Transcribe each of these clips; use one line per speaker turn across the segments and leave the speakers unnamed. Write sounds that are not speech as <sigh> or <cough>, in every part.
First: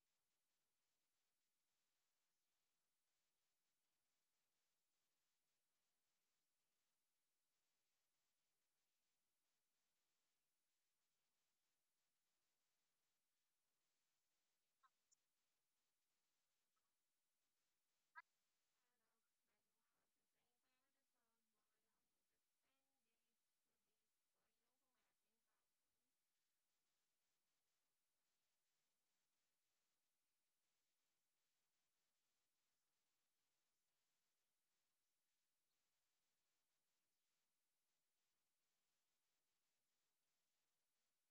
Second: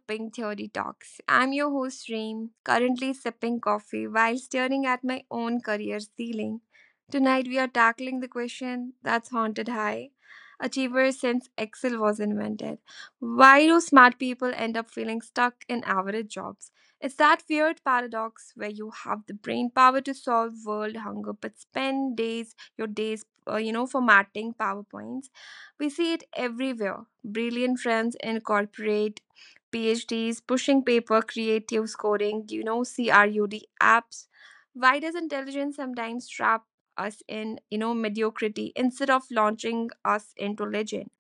Pink Theory Talks. I'm your host Reem, currently sipping coffee while staring at my own career ceiling. Tonight we are tackling the question that's haunted high achievers since Excel was invented. Why do smart people end up feeling stuck in average jobs? It's that weird paradox where you have the brain power to solve world hunger but spend days your days formatting PowerPoints. We see it everywhere. Brilliant friends incorporate PhDs, pushing paper creative scoring, CRUD apps. Why does intelligence sometimes trap us in mediocrity instead of launching us into legend?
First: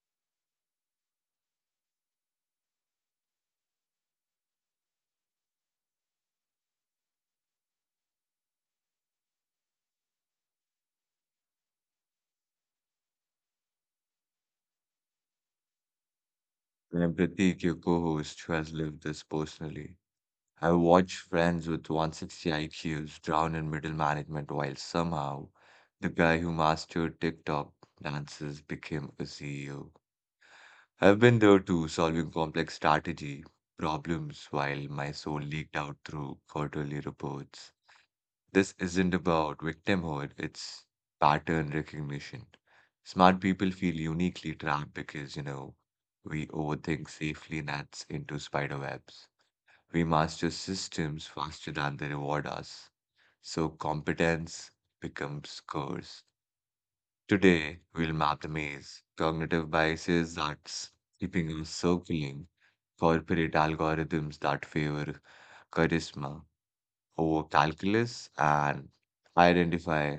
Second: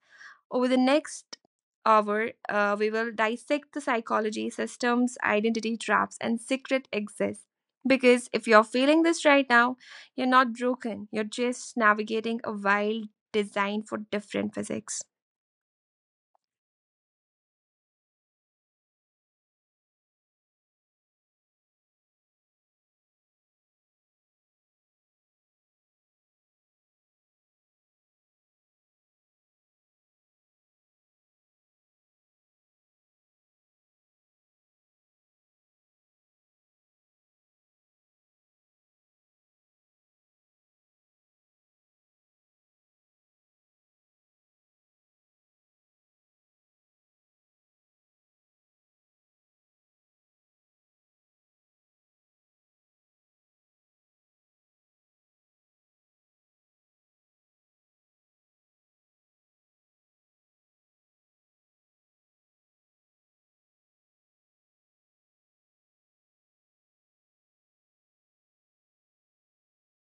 Over the next hour, we will dissect the psychology, systems, identity traps, and secret exits. Because if you're feeling this right now, you're not broken. You're just navigating a wild design for different physics.
And I'm Pratik, your co-host, who has lived this personally. I watched friends with 160 IQs drown in middle management while somehow the guy who mastered TikTok dances became a CEO. I've been there too, solving complex strategy problems while my soul leaked out through quarterly reports. This isn't about victimhood, it's pattern recognition. Smart people feel uniquely trapped because, we overthink safely nets into spider webs. We master systems faster than they reward us. So competence becomes curse. Today, we'll map the maze, cognitive biases that's keeping us circling, corporate algorithms that favor charisma over calculus, and identify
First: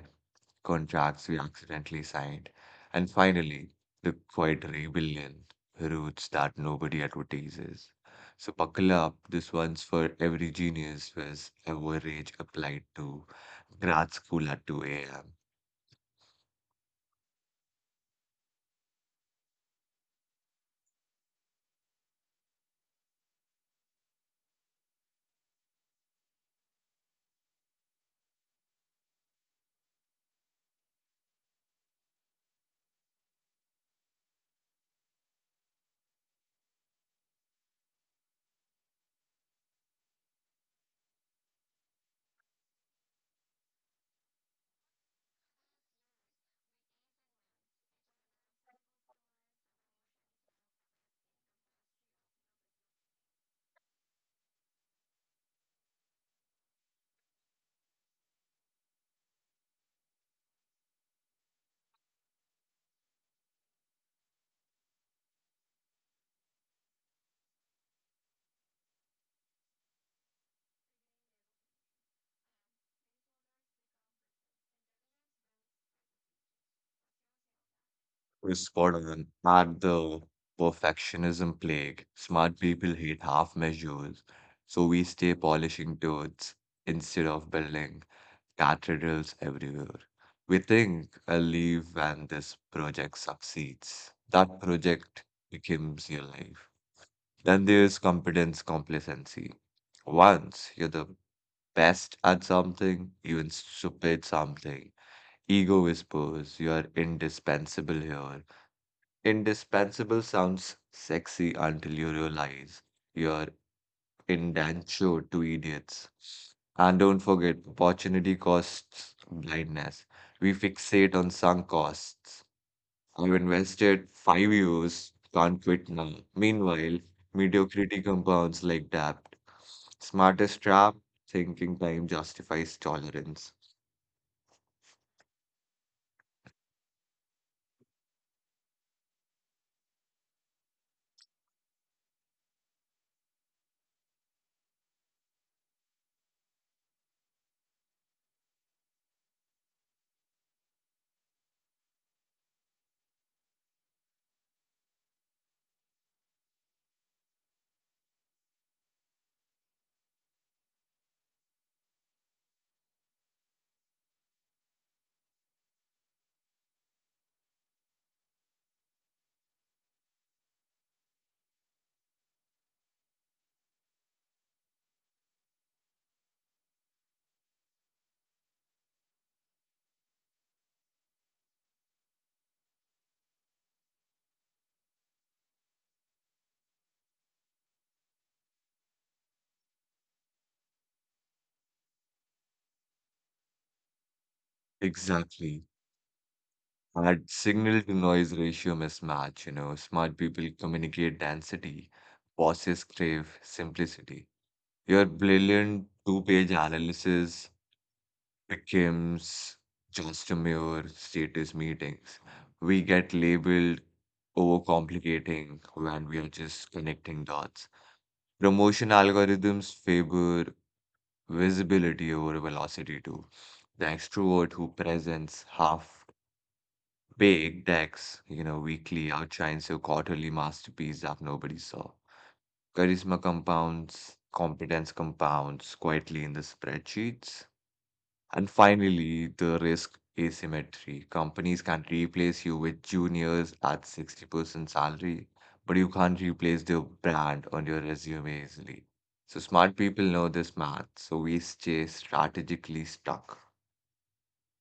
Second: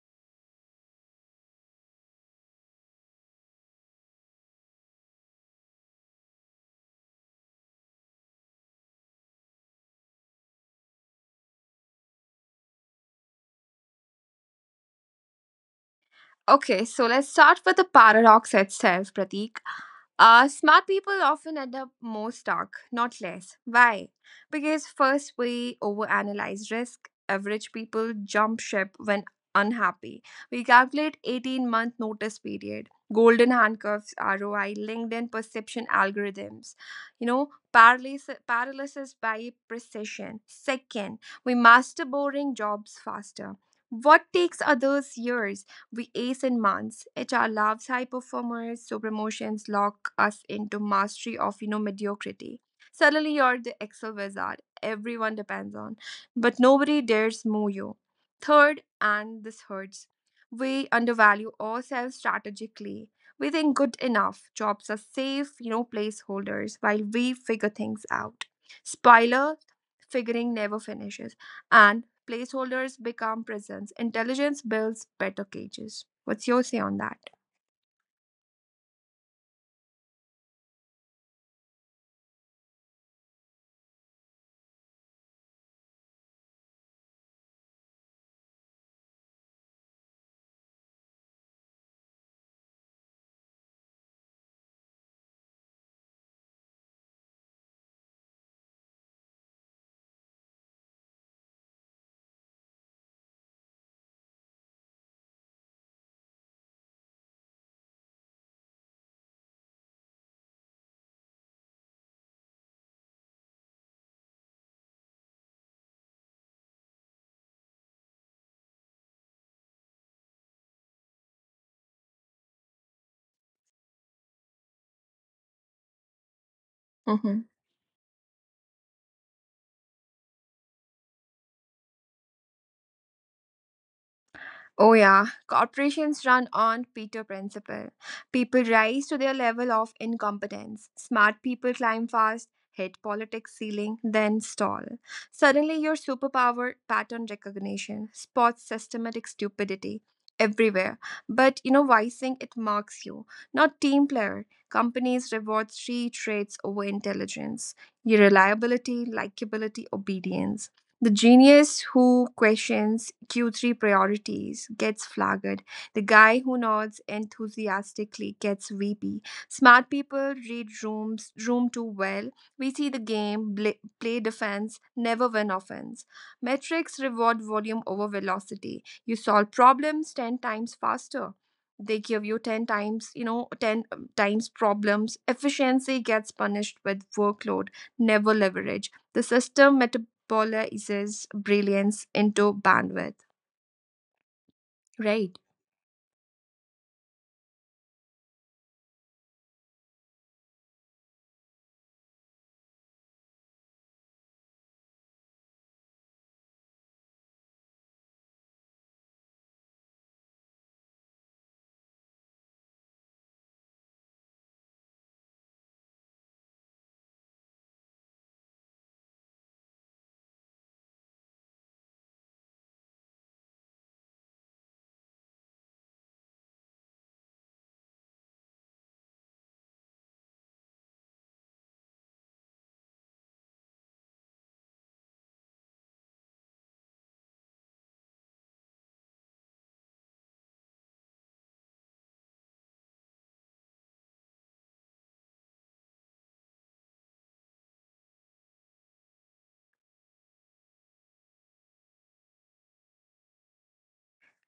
contracts we accidentally signed, and finally, the quiet rebellion, roots that nobody advertises. So buckle up, this one's for every genius with average applied to grad school at 2 a.m.
Okay, so let's start with the paradox itself, Pratik. Smart people often end up more stuck, not less. Why? Because first, we overanalyze risk. Average people jump ship when unhappy. We calculate 18-month notice period, golden handcuffs, ROI, LinkedIn perception algorithms, paralysis by precision. Second, we master boring jobs faster. What takes others years? We ace in months. HR loves high performers, so promotions lock us into mastery of mediocrity. Suddenly you're the Excel wizard everyone depends on, but nobody dares move you. Third, and this hurts, we undervalue ourselves strategically. We think good enough jobs are safe, placeholders while we figure things out. Spoiler, figuring never finishes, and placeholders become prisons. Intelligence builds better cages. What's your say on that?
We're spot on at the perfectionism plague. Smart people hate half measures, so we stay polishing toads instead of building cathedrals everywhere. We think I'll leave when this project succeeds. That project becomes your life. Then there's competence complacency. Once you're the best at something, even stupid something, ego whispers you are indispensable here. Indispensable sounds sexy until you realize you're endangered to idiots. And don't forget, opportunity costs blindness. We fixate on sunk costs. I've invested 5 years, can't quit now. Meanwhile,
Hmm.
mediocrity compounds like debt. Smartest trap, thinking time justifies tolerance.
Oh, yeah. Corporations run on Peter principle. People rise to their level of incompetence. Smart people climb fast, hit politics ceiling, then stall. Suddenly, your superpower, pattern recognition, spots systematic stupidity everywhere. But why think it marks you, not team player. Companies reward three traits over intelligence: your reliability, likability, obedience. The genius who questions Q3 priorities gets flagged. The guy who nods enthusiastically gets VP. Smart people read rooms room too well. We see the game, play defense, never win offense. Metrics reward volume over velocity. You solve problems 10 times faster. They give you 10 times, 10 times problems. Efficiency gets punished with workload, never leverage. The system polarizes brilliance into bandwidth, right?
Exactly. That signal to noise ratio mismatch, you know, smart people communicate density, bosses crave simplicity. Your brilliant two-page analysis becomes just a mere status meetings. We get labeled overcomplicating when we are just connecting dots. Promotion algorithms favor visibility over velocity too. The extrovert who presents half-baked decks, you know, weekly outshines your quarterly masterpiece that nobody saw. Charisma compounds, competence compounds quietly in the spreadsheets. And finally, the risk asymmetry. Companies can replace you with juniors at 60% salary, but you can't replace their brand on your resume easily. So smart people know this math, so we stay strategically stuck.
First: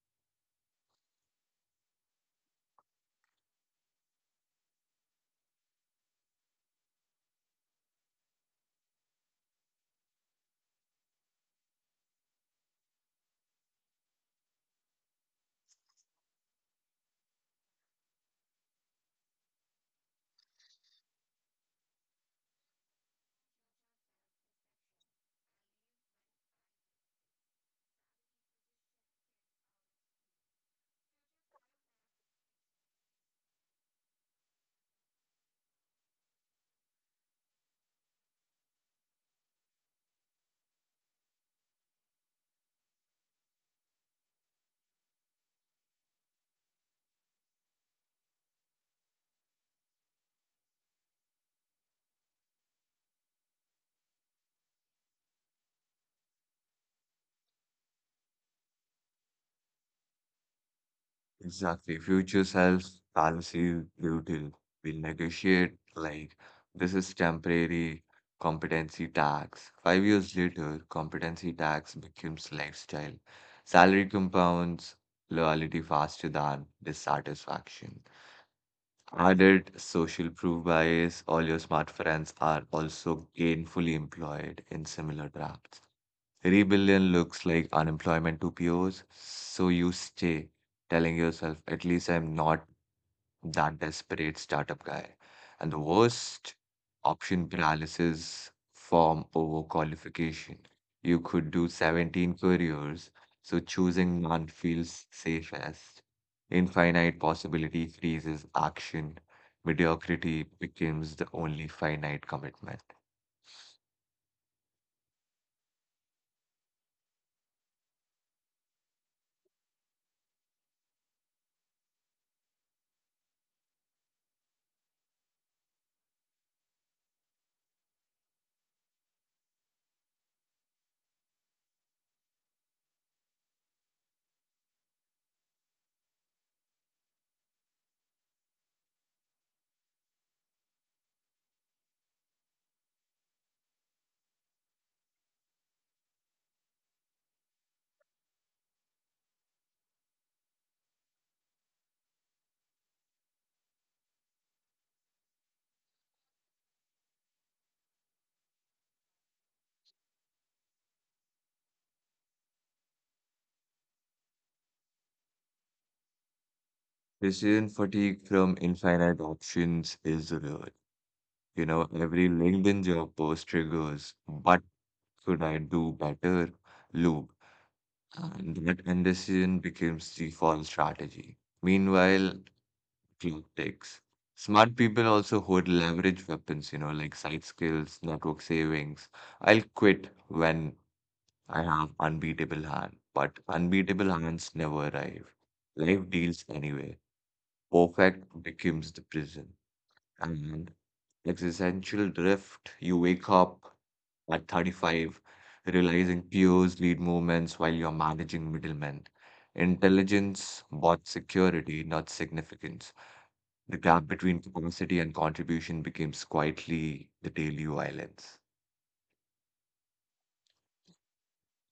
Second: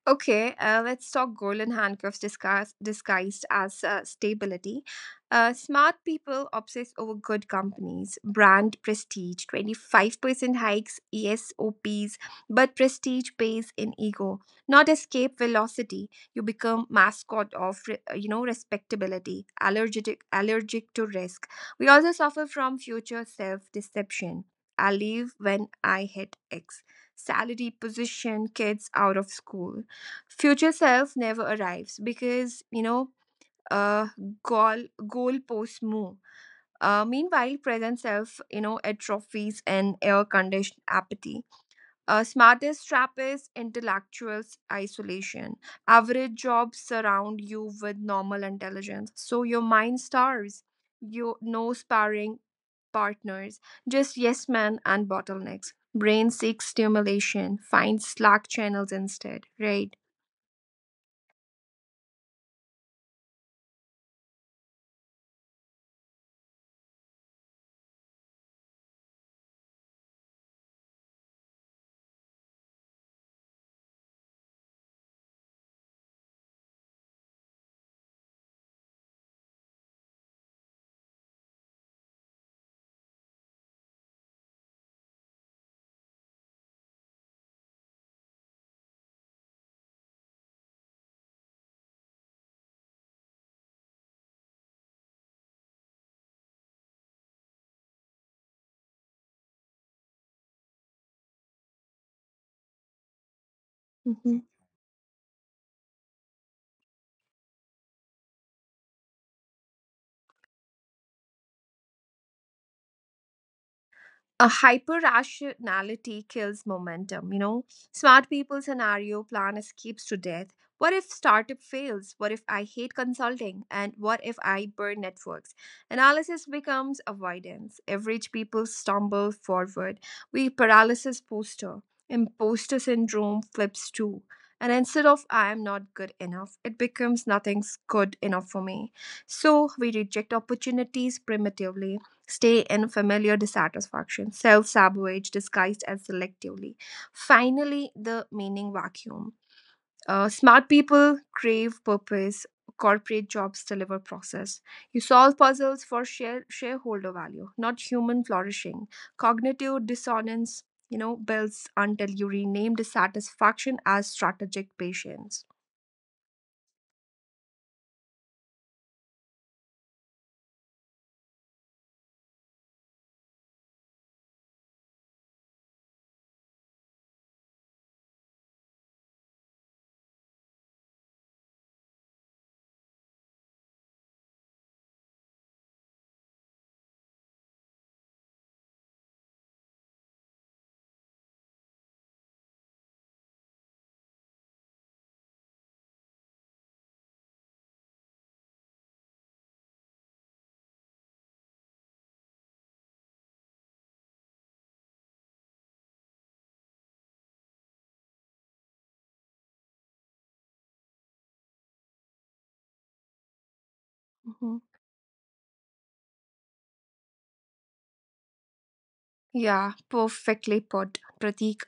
Okay, let's talk golden handcuffs disguised as stability. Smart people obsess over good companies, brand prestige, 25% hikes, ESOPs, but prestige pays in ego, not escape velocity. You become mascot of, respectability, allergic to risk. We also suffer from future self-deception. I leave when I hit X salary, position, kids out of school. Future self never arrives because uh goalposts move. Meanwhile, present self atrophies and air conditioned apathy. Smartest trap is intellectuals isolation. Average jobs surround you with normal intelligence, so your mind starves you. No sparring partners, just yes men and bottlenecks. Brain seeks stimulation, finds slack channels instead, right?
Exactly. Future self fallacy brutal. We'll negotiate like this is temporary competency tax. 5 years later, competency tax becomes lifestyle. Salary compounds loyalty faster than dissatisfaction. Added social proof bias, all your smart friends are also gainfully employed in similar drafts. Rebellion looks like unemployment to peers, so you stay, telling yourself, at least I'm not that desperate startup guy. And the worst option paralysis from overqualification. You could do 17 careers, so
Uh
choosing
huh.
none feels safest. Infinite possibility freezes action. Mediocrity becomes the only finite commitment.
A hyper rationality kills momentum. You know, smart people scenario plan escapes to death. What if startup fails? What if I hate consulting? And what if I burn networks? Analysis becomes avoidance. Average people stumble forward. We paralysis poster. Imposter syndrome flips too. And instead of I am not good enough, it becomes nothing's good enough for me. So we reject opportunities primitively, stay in familiar dissatisfaction, self sabotage disguised as selectively. Finally, the meaning vacuum. Smart people crave purpose. Corporate jobs deliver process. You solve puzzles for shareholder value, not human flourishing. Cognitive dissonance builds until you rename dissatisfaction as strategic patience.
Decision fatigue from infinite options is real. You know, every LinkedIn job post triggers, what could I do better loop. And that indecision becomes the default strategy. Meanwhile, clock ticks. Smart people also hold leverage weapons, you know, like side skills, network savings. I'll quit when I have unbeatable hand, but unbeatable hands never arrive. Life deals anyway. Perfect becomes the prison. And existential drift, you wake up at 35, realizing peers lead movements while you're managing middlemen. Intelligence bought security, not significance. The gap between
Mhm.
capacity and contribution becomes quietly the daily violence.
Yeah, perfectly put, Pratik.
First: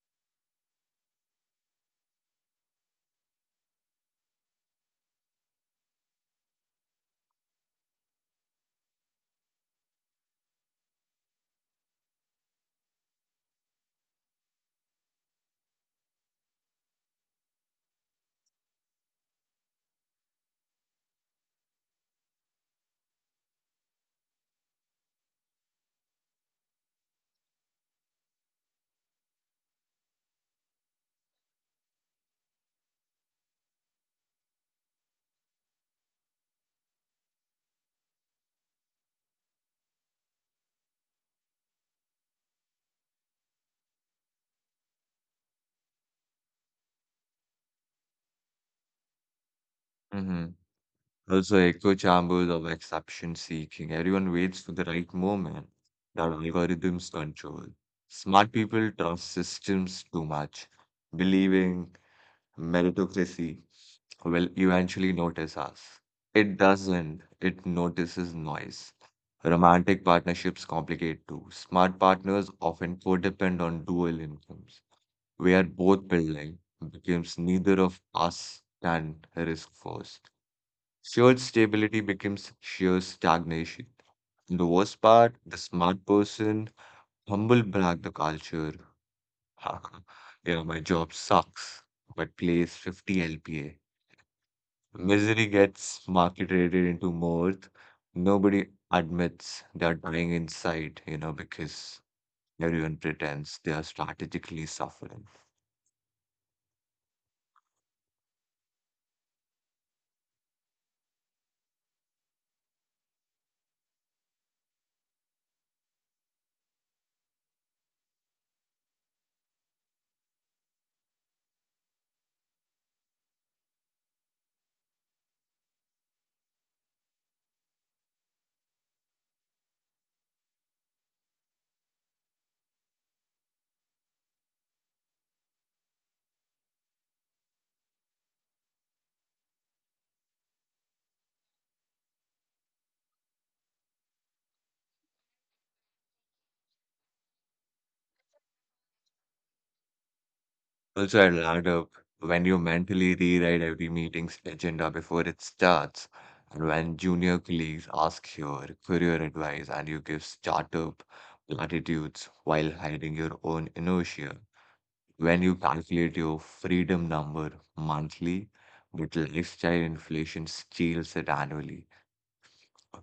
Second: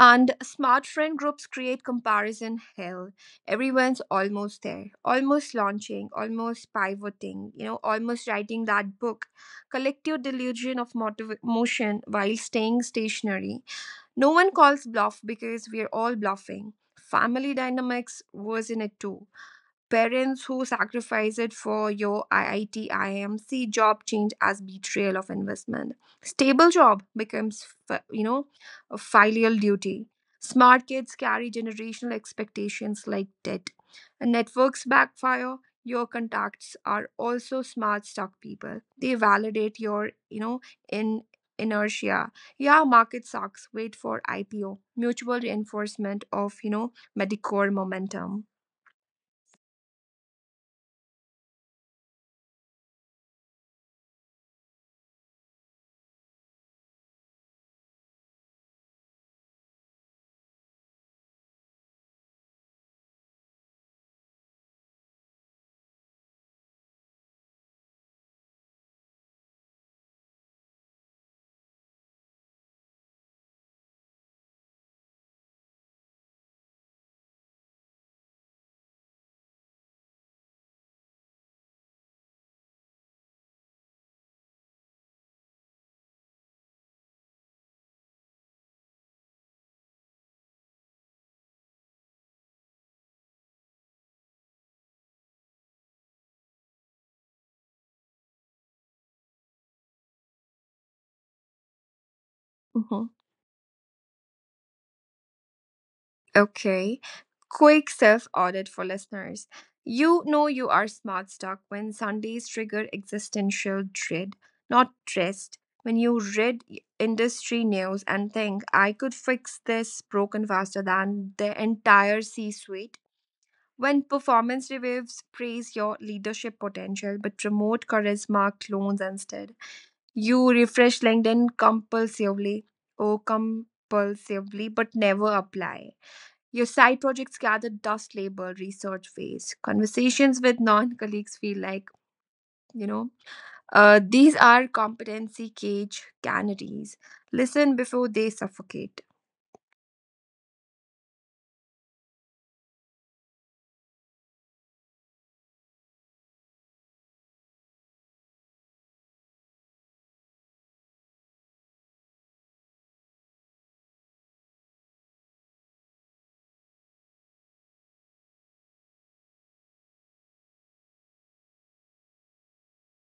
And smart friend groups create comparison hell. Everyone's almost there, almost launching, almost pivoting, almost writing that book. Collective delusion of motion while staying stationary. No one calls bluff because we're all bluffing. Family dynamics was in it too. Parents who sacrifice it for your IIT IIM see job change as betrayal of investment. Stable job becomes, a filial duty. Smart kids carry generational expectations like debt. And networks backfire. Your contacts are also smart stock people. They validate your, you know, in inertia. Yeah, market sucks. Wait for IPO. Mutual reinforcement of Medicare momentum.
hmm Also, echo chambers of exception seeking. Everyone waits for the right moment that algorithms control. Smart people trust systems too much, believing meritocracy will eventually notice us. It doesn't, it notices noise. Romantic partnerships complicate too. Smart partners often codepend on dual incomes, where both building becomes neither of us can risk first. Shared stability becomes sheer stagnation. The worst part, the smart person humble brag the culture. <laughs> You know, my job sucks, but plays 50 LPA. Misery gets marketed into mirth. Nobody admits they're dying inside, you know, because everyone
Mhm.
pretends they are strategically suffering.
Okay. Quick self audit for listeners. You know you are smart stuck when Sundays trigger existential dread, not stressed. When you read industry news and think, I could fix this broken faster than the entire C suite. When performance reviews praise your leadership potential but promote charisma clones instead, you refresh LinkedIn compulsively but never apply. Your side projects gather dust label research phase. Conversations with non colleagues feel like, you know, these are competency cage canaries. Listen before they suffocate.
Also, I'll add up when you mentally rewrite every meeting's agenda before it starts, and when junior colleagues ask your career advice and you give startup platitudes while hiding your own inertia. When you calculate your freedom number monthly, but lifestyle inflation steals it annually.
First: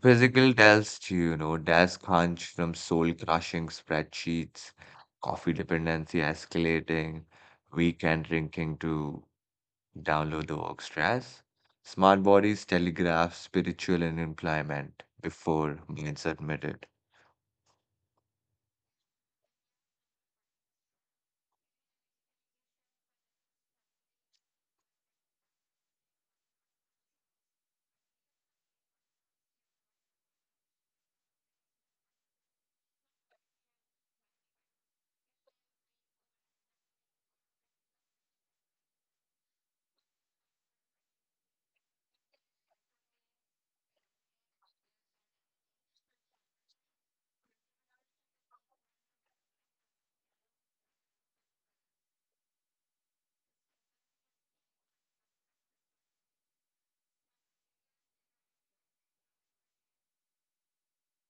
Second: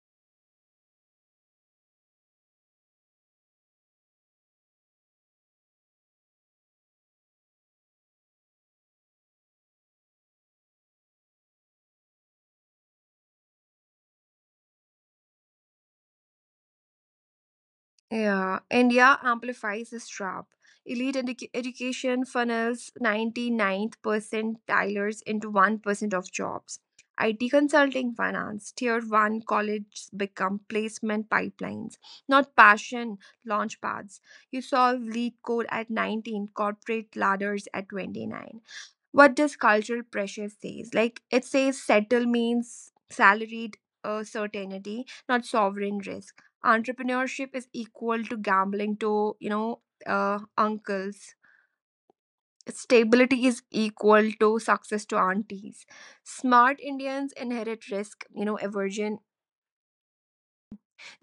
Physical tells you, you know, desk hunch from soul crushing spreadsheets, coffee dependency escalating, weekend drinking to download the work stress. Smart bodies telegraph spiritual unemployment before minds admit it.
Yeah, India amplifies this trap. Elite education funnels 99th percentilers into 1% of jobs. IT consulting, finance, tier 1 colleges become placement pipelines, not passion launch pads. You solve lead code at 19, corporate ladders at 29. What does cultural pressure says? Like it says settle means salaried, certainty not sovereign risk. Entrepreneurship is equal to gambling to, uncles. Stability is equal to success to aunties. Smart Indians inherit risk, aversion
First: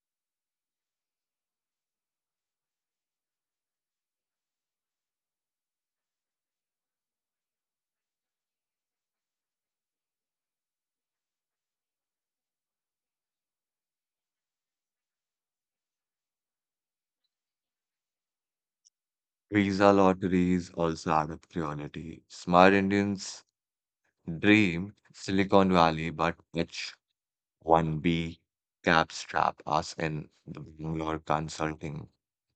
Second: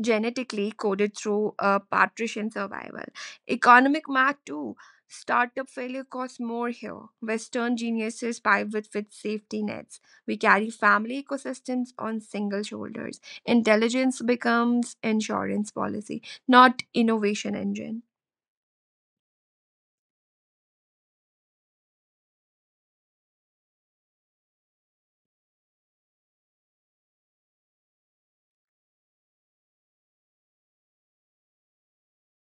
genetically coded through, patrician survival. Economic math too. Startup failure costs more here. Western geniuses pivot with safety nets. We carry family ecosystems on single shoulders. Intelligence becomes insurance policy, not innovation engine.
Visa lotteries also add up cruelty. Smart Indians dream Silicon Valley, but H1B caps trap us in the Bangalore consulting.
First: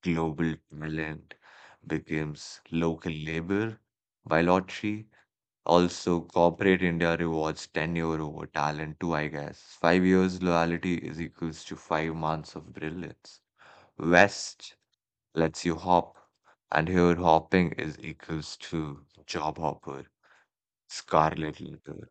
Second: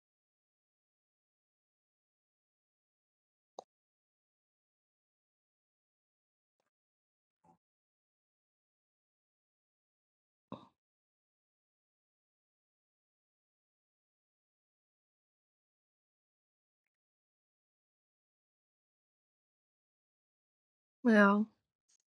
Global talent becomes local labor by lottery. Also, corporate India rewards tenure over talent too, I guess. 5 years loyalty is equals to 5 months of brilliance. West lets you hop, and here hopping is equals to job hopper,
Yeah.
scarlet letter.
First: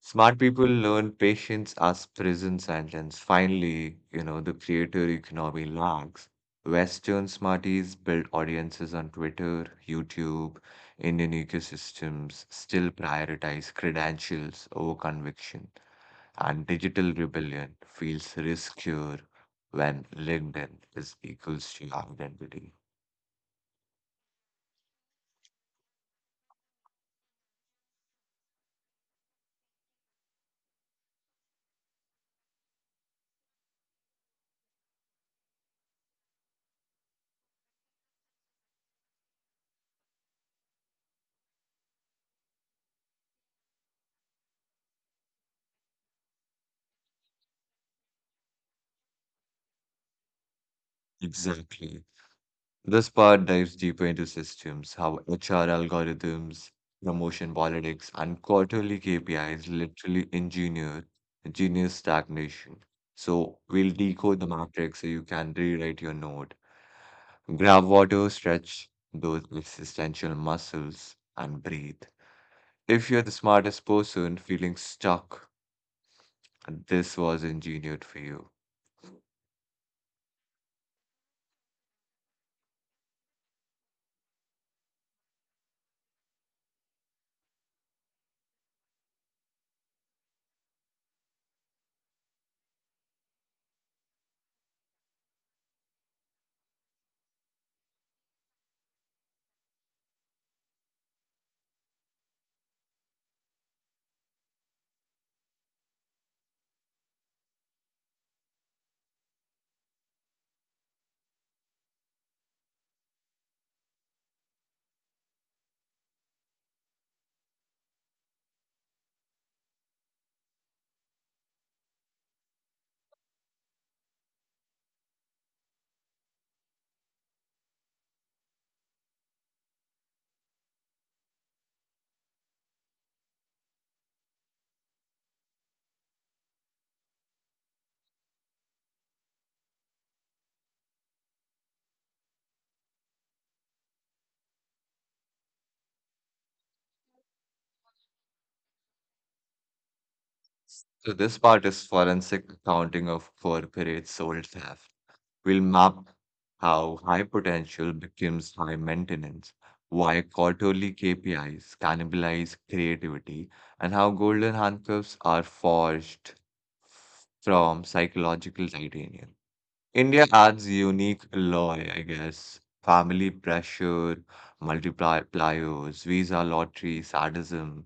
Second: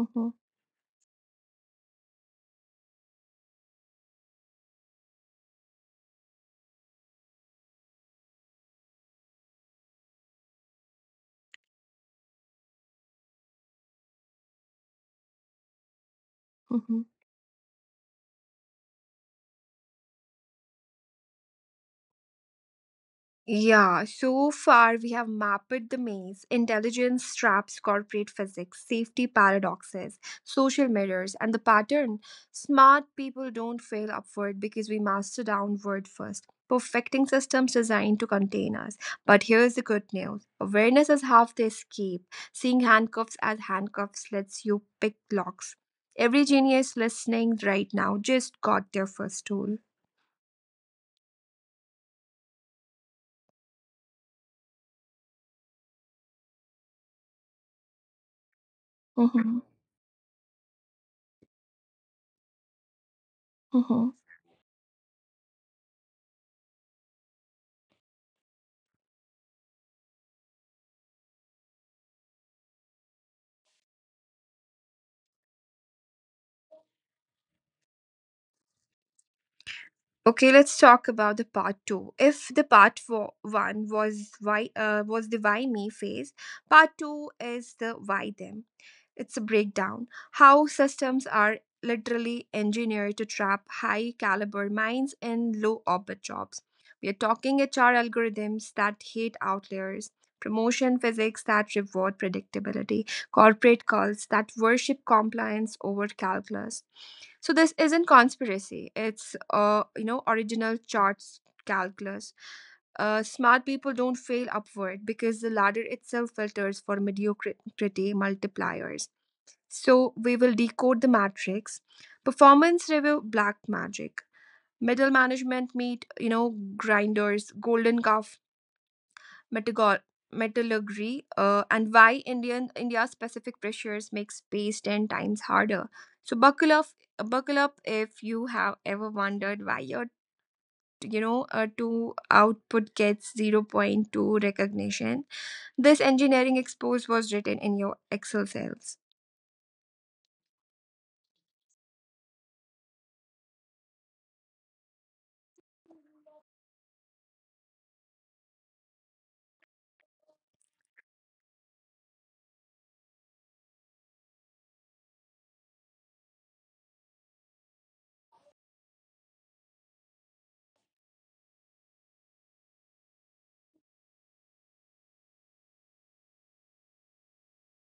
Smart people learn patience as prison sentence. Finally, you know, the creator economy lags. Western smarties build audiences on Twitter, YouTube, Indian ecosystems still prioritize credentials over conviction, and
<laughs>
digital rebellion feels riskier when LinkedIn is equals to your identity.
Yeah, so far we have mapped the maze, intelligence traps, corporate physics, safety paradoxes, social mirrors, and the pattern. Smart people don't fail upward because we master downward first, perfecting systems designed to contain us. But here's the good news: awareness is half the escape. Seeing handcuffs as handcuffs lets you pick locks. Every genius listening right now just got their first tool.
Exactly. This part dives deeper into systems, how HR algorithms, promotion politics, and quarterly
Hmm.
KPIs literally engineer stagnation. So we'll
Hmm.
decode the matrix so you can rewrite your note. Grab water, stretch those existential muscles, and breathe. If you're the smartest person feeling stuck, this was engineered for you.
Okay, let's talk about the part two. If the part four, one was why, was the why me phase, part two is the why them. It's a breakdown how systems are literally engineered to trap high caliber minds in low orbit jobs. We are talking HR algorithms that hate outliers, promotion physics that reward predictability, corporate cults that worship compliance over calculus. So this isn't conspiracy. It's original charts calculus. Smart people don't fail upward because the ladder itself filters for mediocrity multipliers. So we will decode the matrix. Performance review black magic. Middle management meet, grinders, golden calf metallurg- metallurgy, and why Indian India's specific pressures make space 10 times harder. So buckle up if you have ever wondered why your a two output gets zero point 0.2 recognition. This engineering expose was written in your Excel cells.
So this part is forensic accounting of corporate soul theft. We'll map how high potential becomes high maintenance, why quarterly KPIs cannibalize creativity, and how golden handcuffs are forged from psychological titanium. India adds unique alloy, I guess. Family pressure, multipliers, visa lottery, sadism,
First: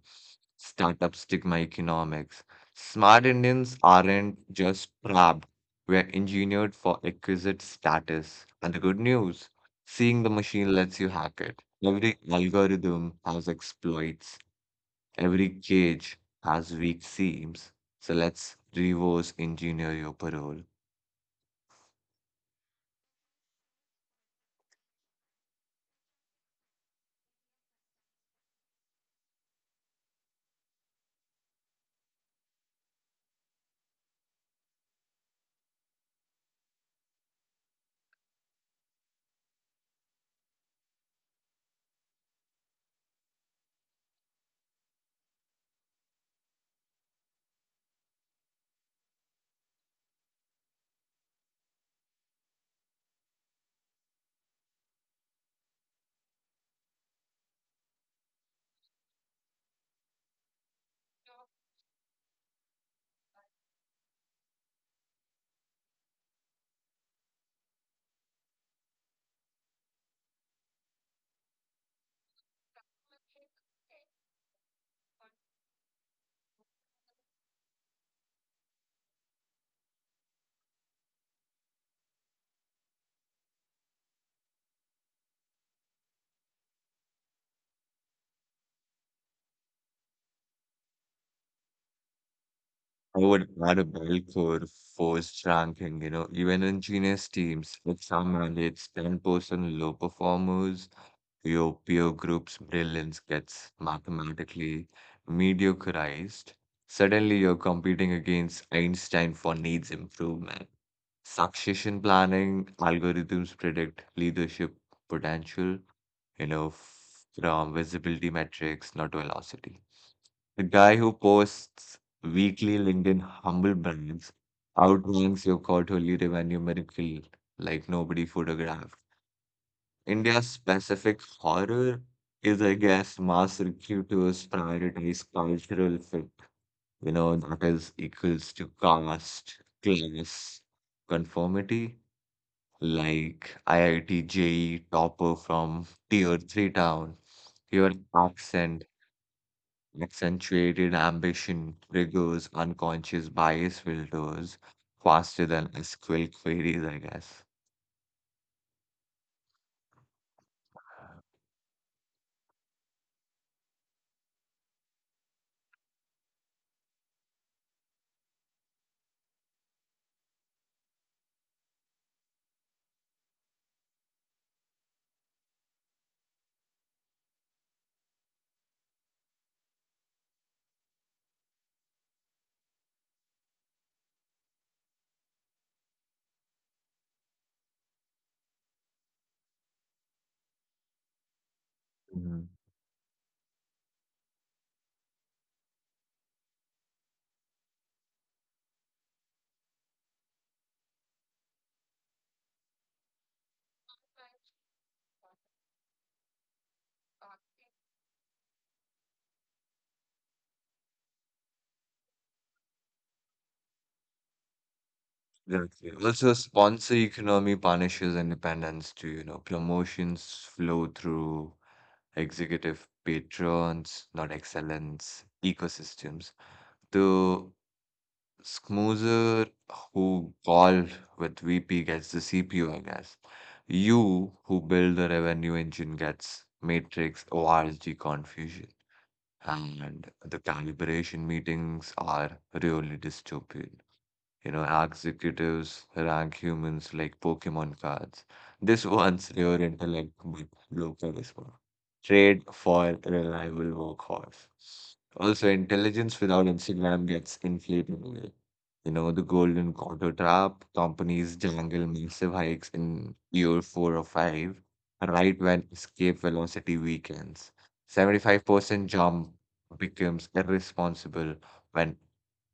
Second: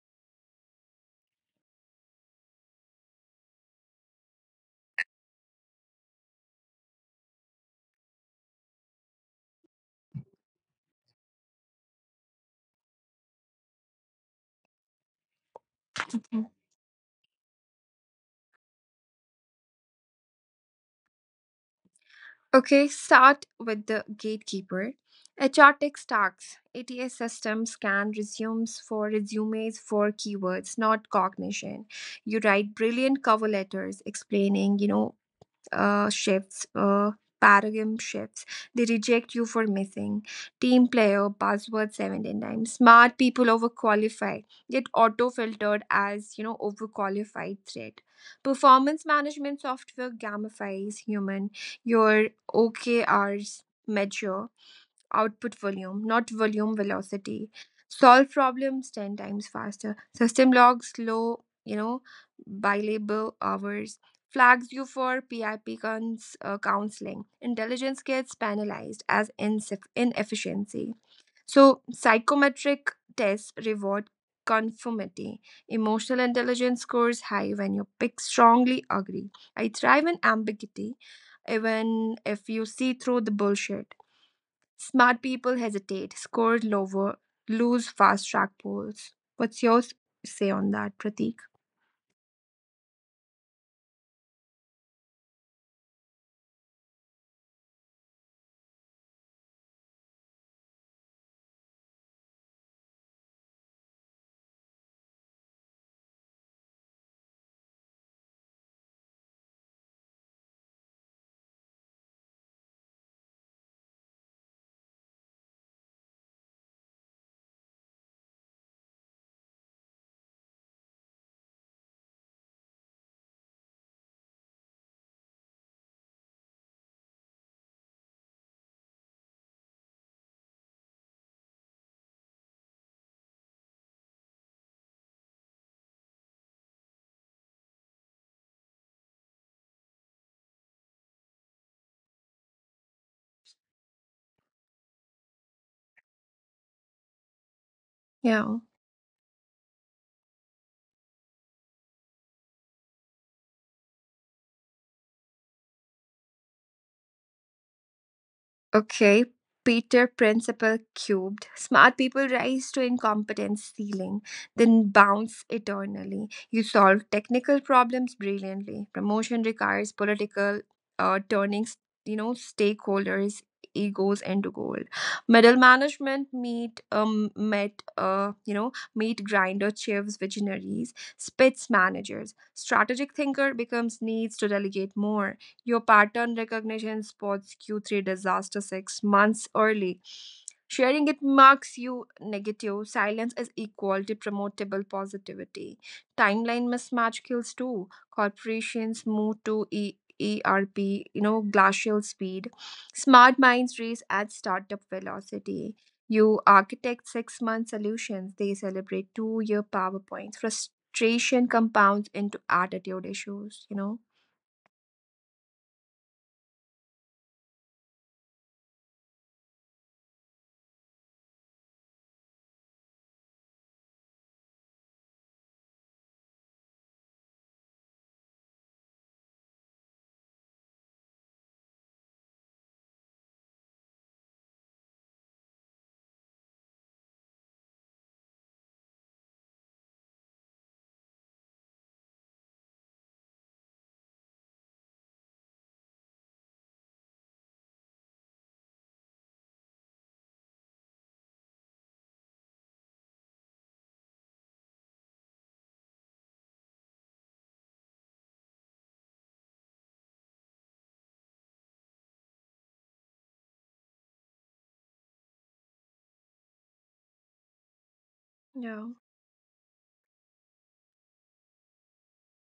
startup stigma economics. Smart Indians aren't just trapped, we're engineered for exquisite status. And the good news, seeing the machine lets you hack it. Every algorithm has exploits, every cage has weak seams. So let's reverse engineer your parole.
Okay, start with the gatekeeper. HR tech stacks. ATS system scan resumes for keywords, not cognition. You write brilliant cover letters explaining, uh, shifts, uh, paradigm shifts. They reject you for missing. Team player, buzzword 17 times. Smart people overqualified, get auto filtered as, overqualified threat. Performance management software gamifies human, your OKRs measure output volume, not volume velocity. Solve problems 10 times faster. System logs low, by billable hours. Flags you for PIP counseling. Intelligence gets penalized as inefficiency. So, psychometric tests reward conformity. Emotional intelligence scores high when you pick strongly agree. I thrive in ambiguity even if you see through the bullshit. Smart people hesitate, score lower, lose fast track polls. What's your say on that, Pratik?
I would add a belt for forced ranking, you know, even in genius teams, if some mandates 10% low performers, your peer group's brilliance gets mathematically mediocrized. Suddenly, you're competing against Einstein for needs improvement. Succession planning algorithms predict leadership potential, you know, from visibility metrics, not velocity. The guy who posts weekly LinkedIn humble brags outranks your quarterly revenue miracle like nobody photographed. India's specific horror is, I guess, mass recruiters prioritize cultural fit. You know, that is equals to caste, class, conformity. Like IIT JE topper from tier 3 town, your
Yeah.
accent Accentuated ambition triggers unconscious bias filters faster than SQL queries, I guess.
Okay, Peter Principle cubed. Smart people rise to incompetence ceiling, then bounce eternally. You solve technical problems brilliantly. Promotion requires political, turning, stakeholders' egos into gold. Middle management meet met you know meet grinder chiefs visionaries spits managers. Strategic thinker becomes needs to delegate more. Your pattern recognition spots Q3 disaster 6 months early. Sharing it marks you
Mhm.
negative. Silence is equal to promotable positivity. Timeline mismatch kills too. Corporations move to ERP, glacial speed. Smart minds race at startup velocity. You architect 6 month solutions, they celebrate 2 year PowerPoints. Frustration compounds into attitude issues, you know?
Exactly. Also, sponsor economy punishes independence too, you know, promotions flow through executive patrons, not excellence ecosystems. The Smoozer who call with VP gets the CPU, I guess. You who build the revenue engine gets matrix ORG confusion. And the calibration meetings are really dystopian. You know, executives rank humans like Pokemon cards. <laughs> This one's your intellect with low charisma. Trade for reliable workhorse. Also, intelligence without Instagram gets inflated away. You know, the golden quarter trap, companies jangle massive hikes in year four or five, right when escape velocity weakens. 75%
Yeah.
jump becomes irresponsible when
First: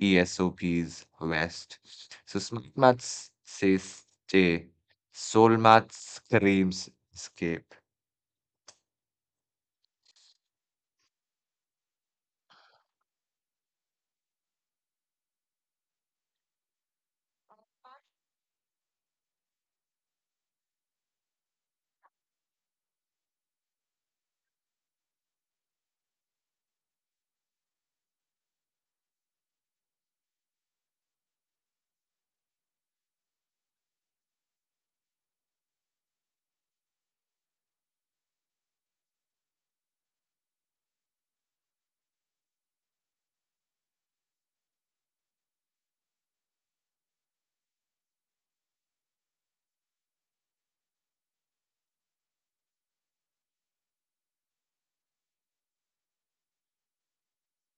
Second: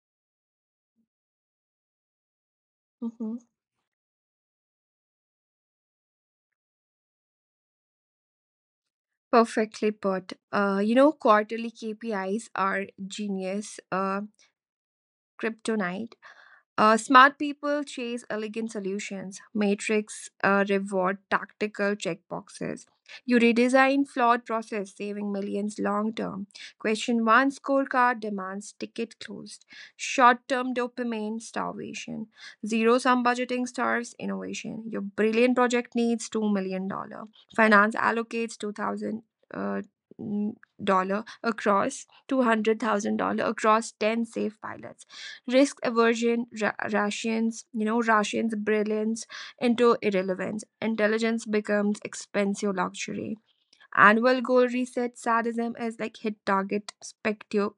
ESOPs West. So smart maths
Mm-hmm.
says stay, soul maths screams escape.
Perfectly put. Quarterly KPIs are genius, kryptonite. Smart people chase elegant solutions. Matrix reward tactical checkboxes. You redesign flawed process, saving millions long term. Question one scorecard demands ticket closed. Short term dopamine starvation. Zero sum budgeting starves innovation. Your brilliant project needs $2 million. Finance allocates 2,000, uh, dollar across $200,000 across 10 safe pilots. Risk aversion ra- rations you know rations brilliance into irrelevance. Intelligence becomes expensive luxury. Annual goal reset sadism is like hit target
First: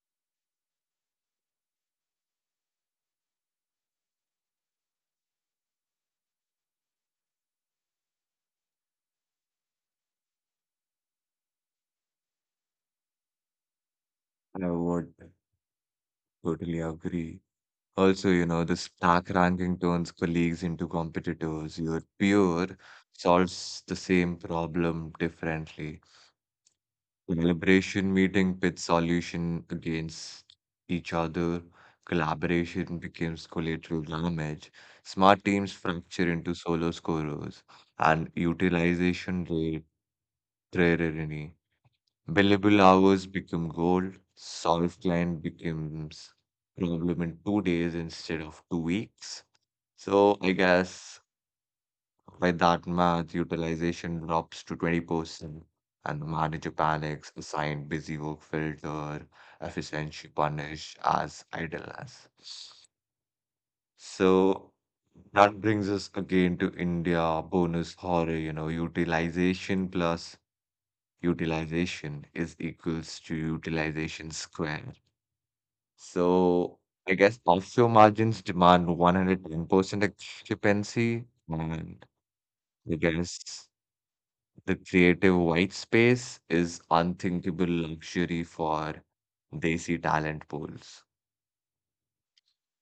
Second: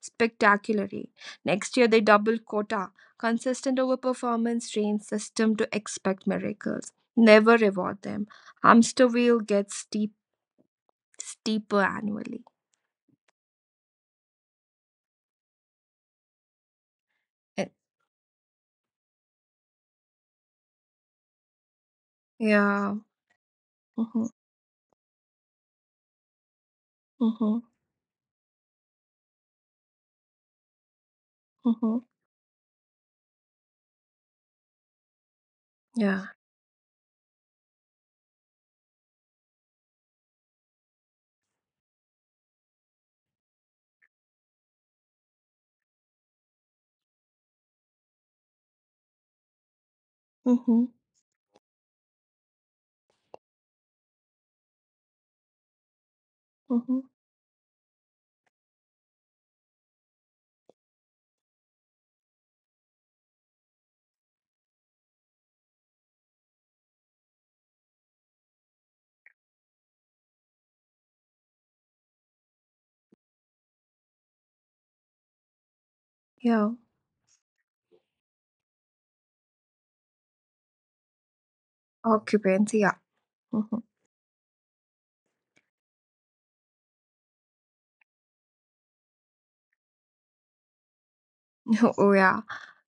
spectacularly. Next year they double quota. Consistent overperformance trains system to expect miracles, never reward them. Hamster wheel gets steeper annually.
I would totally agree.
Eh.
Also, you know, the stack ranking turns colleagues into competitors. Your peer
Yeah.
solves the
Mm-hmm,
same problem differently.
mm-hmm,
Collaboration meeting pit solution against each other.
mm-hmm.
Collaboration becomes collateral damage. Smart teams
Yeah,
fracture into solo scorers, and utilization rate tyranny. Billable hours become gold. Solved client becomes problem in 2 days instead of 2 weeks. So I
mm-hmm,
guess by that math, utilization drops to 20%, and the manager
mm-hmm.
panics, assigned busy work filter, efficiency punished as idleness. So that brings us again to India bonus horror, you know, utilization plus utilization is equals to utilization square.
Yeah.
So I guess offshore margins demand 110% occupancy, and
Occupancy ya?
I guess.
Mhm.
The creative white space is unthinkable luxury for desi talent pools.
<laughs> Oh, yeah.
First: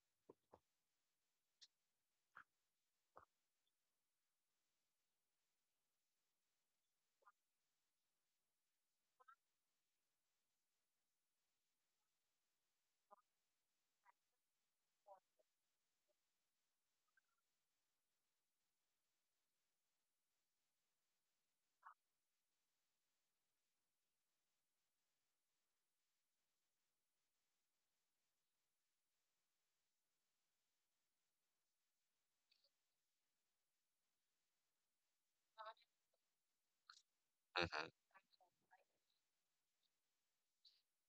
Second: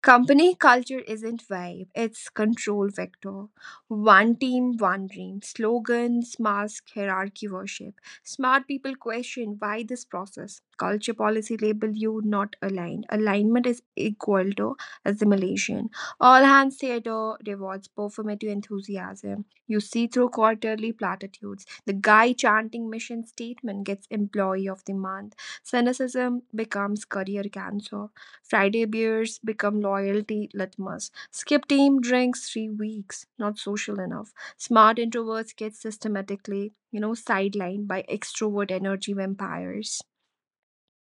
Company culture isn't vibe, it's control vector. One team, one dream. Slogans mask hierarchy worship. Smart people question why this process. Culture policy label you not aligned. Alignment is equal to assimilation. All hands theater rewards performative enthusiasm. You see through quarterly platitudes. The guy chanting mission statement gets employee of the month. Cynicism becomes career cancer. Friday beers become loyalty litmus. Skip team drinks 3 weeks. Not social enough. Smart introverts get systematically
hmm
sidelined by extrovert energy vampires.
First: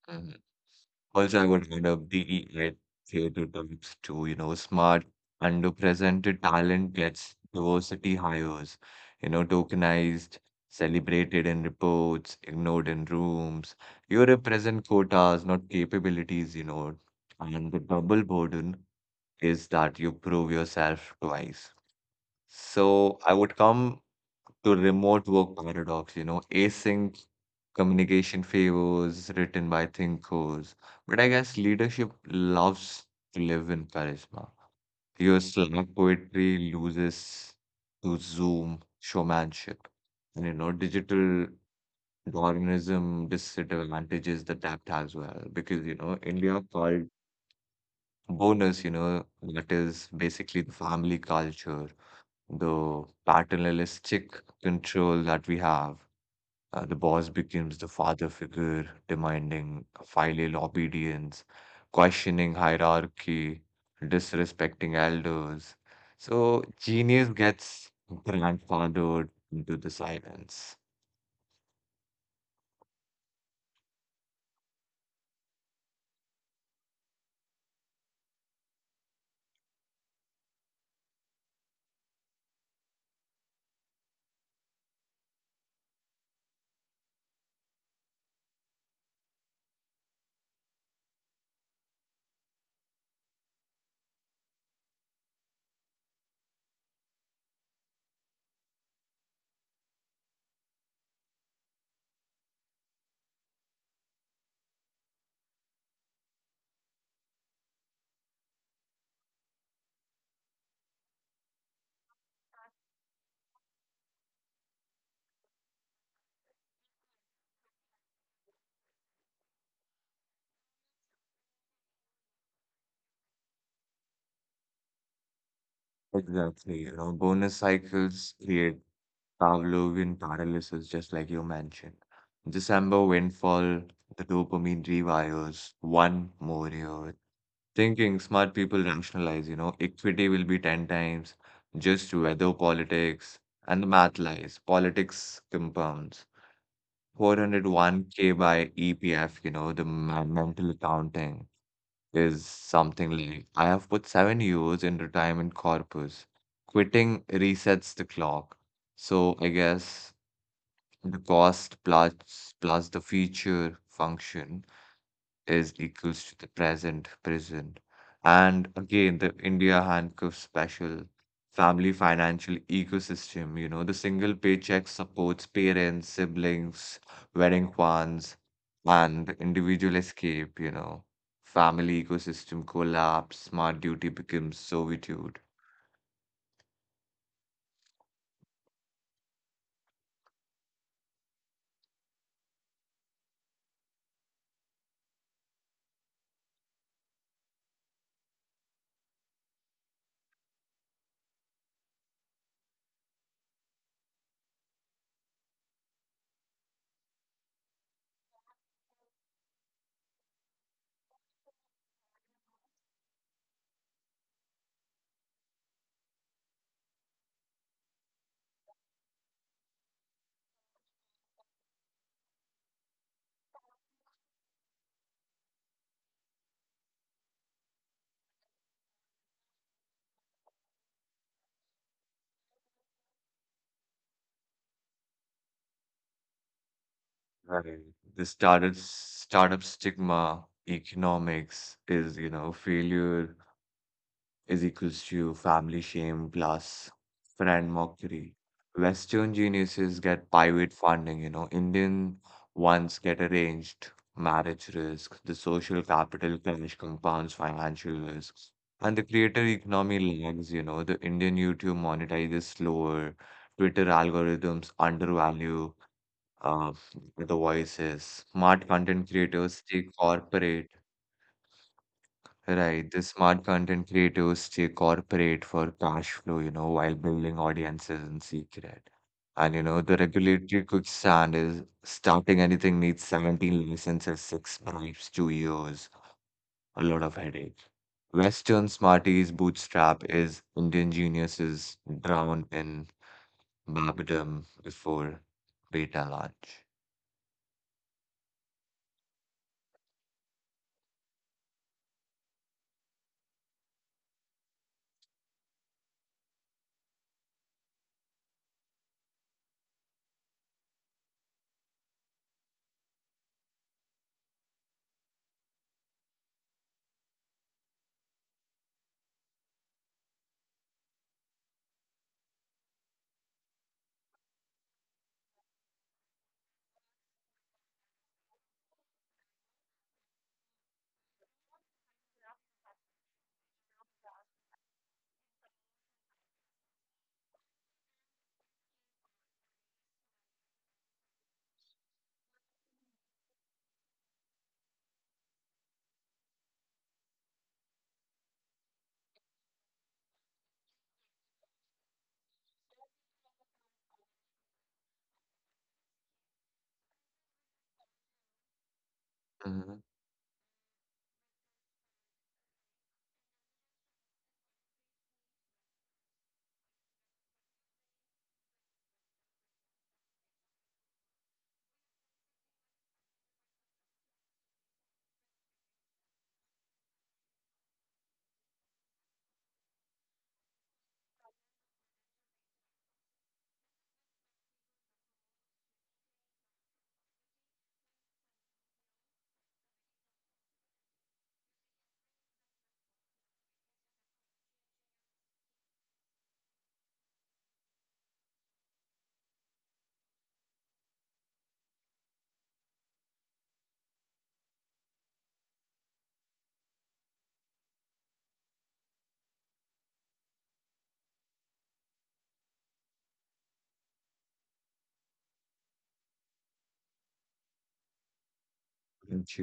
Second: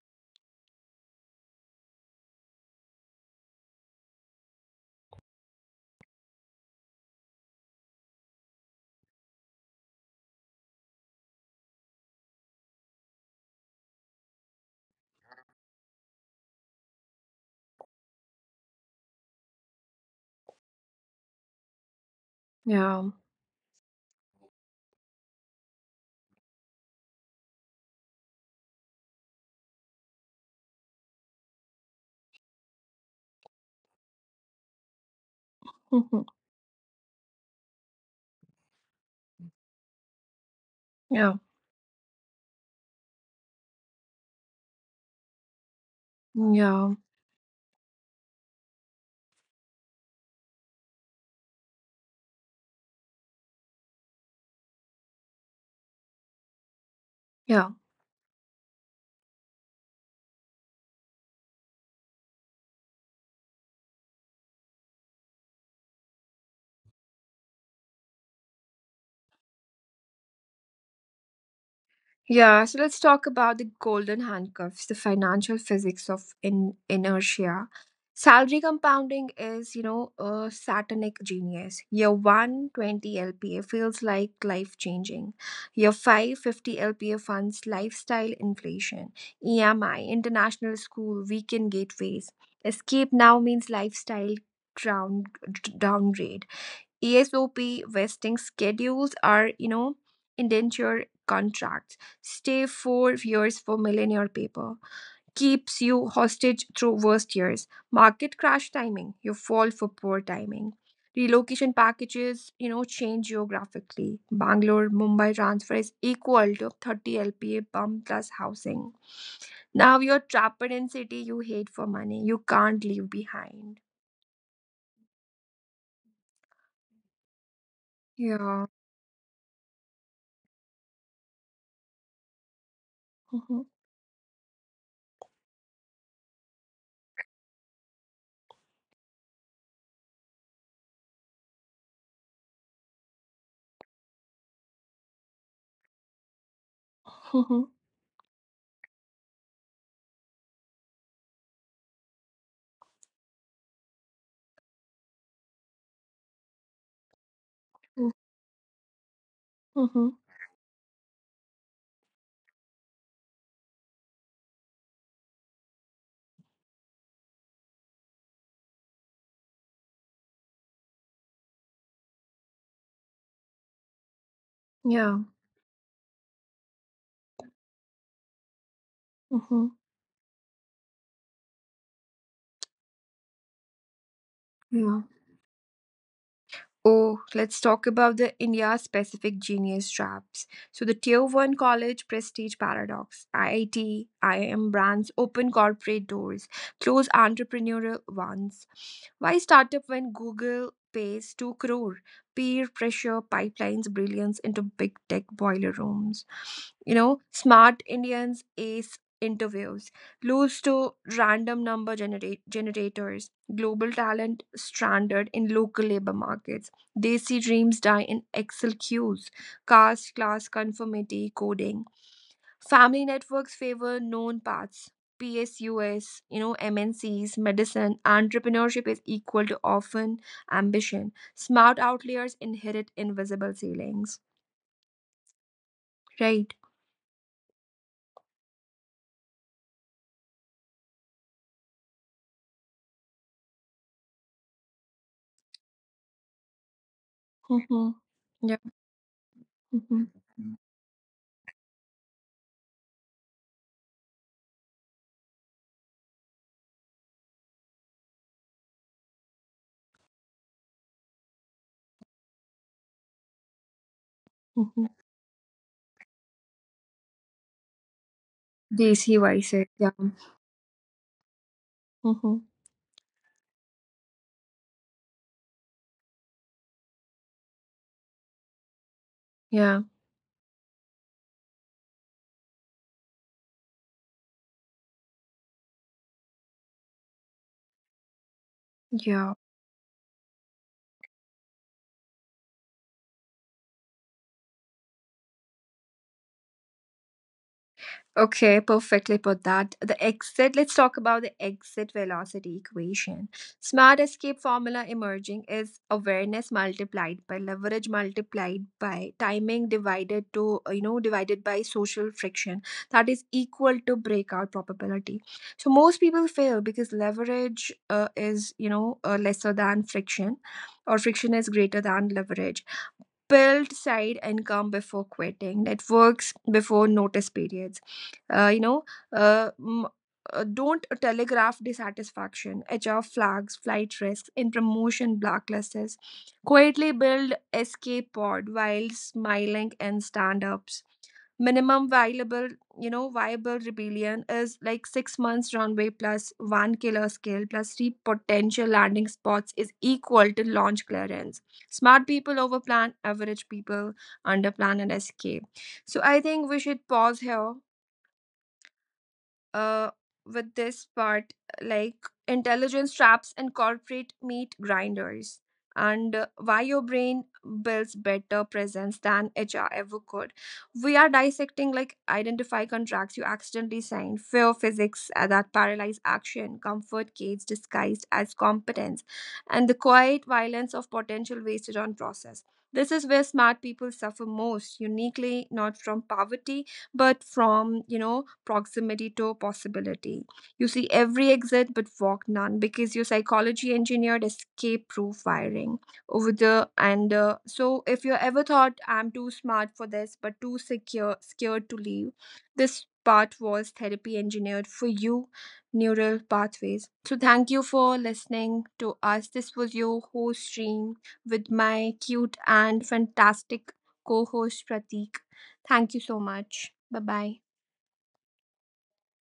hmm Also, I would add up the eight theater types too, you know, smart, underrepresented talent gets diversity hires, you know, tokenized, celebrated in reports, ignored in rooms. You represent quotas, not capabilities, you know. And the double burden is that you prove yourself twice.
Yeah.
So I would come to remote work paradox, you know, async communication favors written by thinkers. But I guess leadership loves to live in charisma. Your Slack poetry loses to Zoom showmanship. And you know,
<laughs> yeah.
digital Darwinism disadvantages the depth as well because you know India
Yeah.
called bonus, you know, that is basically the family culture, the paternalistic control that we have. The boss
Yeah.
becomes the father figure, demanding filial obedience, questioning hierarchy, disrespecting elders. So genius gets grandfathered into the silence.
Yeah, so let's talk about the golden handcuffs, the financial physics of in inertia. Salary compounding is a satanic genius. Year 120 LPA feels like life changing. Year 550 LPA funds lifestyle inflation, EMI, international school, weekend gateways. Escape now means lifestyle down, downgrade. ESOP vesting schedules are indenture contracts. Stay 4 years for millionaire paper. Keeps you hostage through worst years. Market crash timing. You fall for poor timing. Relocation packages change geographically. Bangalore, Mumbai transfer is equal to 30 LPA bump plus housing. Now you're trapped in city you hate for money. You can't leave behind.
Exactly, you know, bonus cycles
Yeah.
create Pavlovian paralysis, just like you mentioned. December
Mhm.
windfall, the dopamine rewires, one more year thinking smart people rationalize, you know, equity will be 10 times, just weather politics, and the math lies. Politics compounds.
Mhm.
401k by EPF, you know, the mental accounting is something like I have put 7 years in retirement corpus. Quitting resets the
Mhm.
clock. So I guess
Mhm.
the cost plus plus the feature function is equals to the present prison. And again, the India handcuff special family financial ecosystem, you know, the single paycheck
Yeah.
supports parents, siblings, wedding funds, and the
嗯哼，
individual escape, you know. Family ecosystem collapse, smart duty becomes
对啊。
servitude.
Oh, let's talk about the India specific genius traps. So, the tier 1 college prestige paradox IIT, IIM brands open corporate doors, close entrepreneurial ones. Why startup when Google pays 2 crore? Peer pressure pipelines brilliance into big tech boiler rooms. You know, smart Indians ace interviews, lose to random number generate generators, global talent stranded in local labor markets. Desi dreams die in Excel queues, caste, class, conformity, coding. Family networks favor known paths. PSUs MNCs, medicine, entrepreneurship is equal to often ambition. Smart outliers inherit invisible ceilings. Right.
Right. The startup stigma economics is, you know, failure is equals to family shame plus friend
Mm-hmm.
mockery.
Yeah.
Western geniuses
Mm-hmm.
get private funding, you know, Indian ones get arranged, marriage risk, the social capital clash compounds financial risks. And the creator economy lags, you know, the Indian YouTube monetizes slower, Twitter algorithms
Mm-hmm.
undervalue uh, the voices, smart content
Desi
creators
vices.
stay
Yeah.
corporate
Mm-hmm.
Right. The smart content creators stay corporate for cash flow, you know, while building audiences in secret. And you know,
Yeah.
the regulatory quicksand is starting anything needs 17 licenses, 6 bribes, 2 years, a lot of headache. Western Smarties
Yeah.
bootstrap is Indian geniuses drowned in Babadom before beta launch.
Okay, perfectly put that. The exit, let's talk about the exit velocity equation. Smart escape formula emerging is awareness multiplied by leverage multiplied by timing divided to, you know, divided by social friction. That is equal to breakout probability. So most people fail because leverage is lesser than friction, or friction is greater than leverage. Build side income before quitting networks before notice periods. uh, you know uh, m- don't telegraph dissatisfaction. HR flags flight risks in promotion blacklists. Quietly build escape pod while smiling and stand-ups. Minimum viable you know viable rebellion is like 6 months runway plus one killer scale plus three potential landing spots is equal to launch clearance. Smart people overplan. Average people underplan and escape. So I think we should pause here
Mhm.
uh, with this part, like intelligence traps and corporate meat grinders, and why your brain builds better presence than HR ever could. We are dissecting, like identify contracts you accidentally signed, fear physics that paralyze action, comfort gates disguised as competence, and the quiet violence of potential wasted on process. This is where smart people suffer most uniquely, not from poverty but from proximity to possibility. You see every exit but walk none because your psychology engineered escape proof wiring. Over the and uh, so if you ever thought, "I'm too smart for this but too secure scared to leave," this part was therapy engineered for you. Neural pathways, so thank you for listening to us. This was your host stream with my cute and fantastic co-host Pratik. Thank you so much. Bye bye.
Thank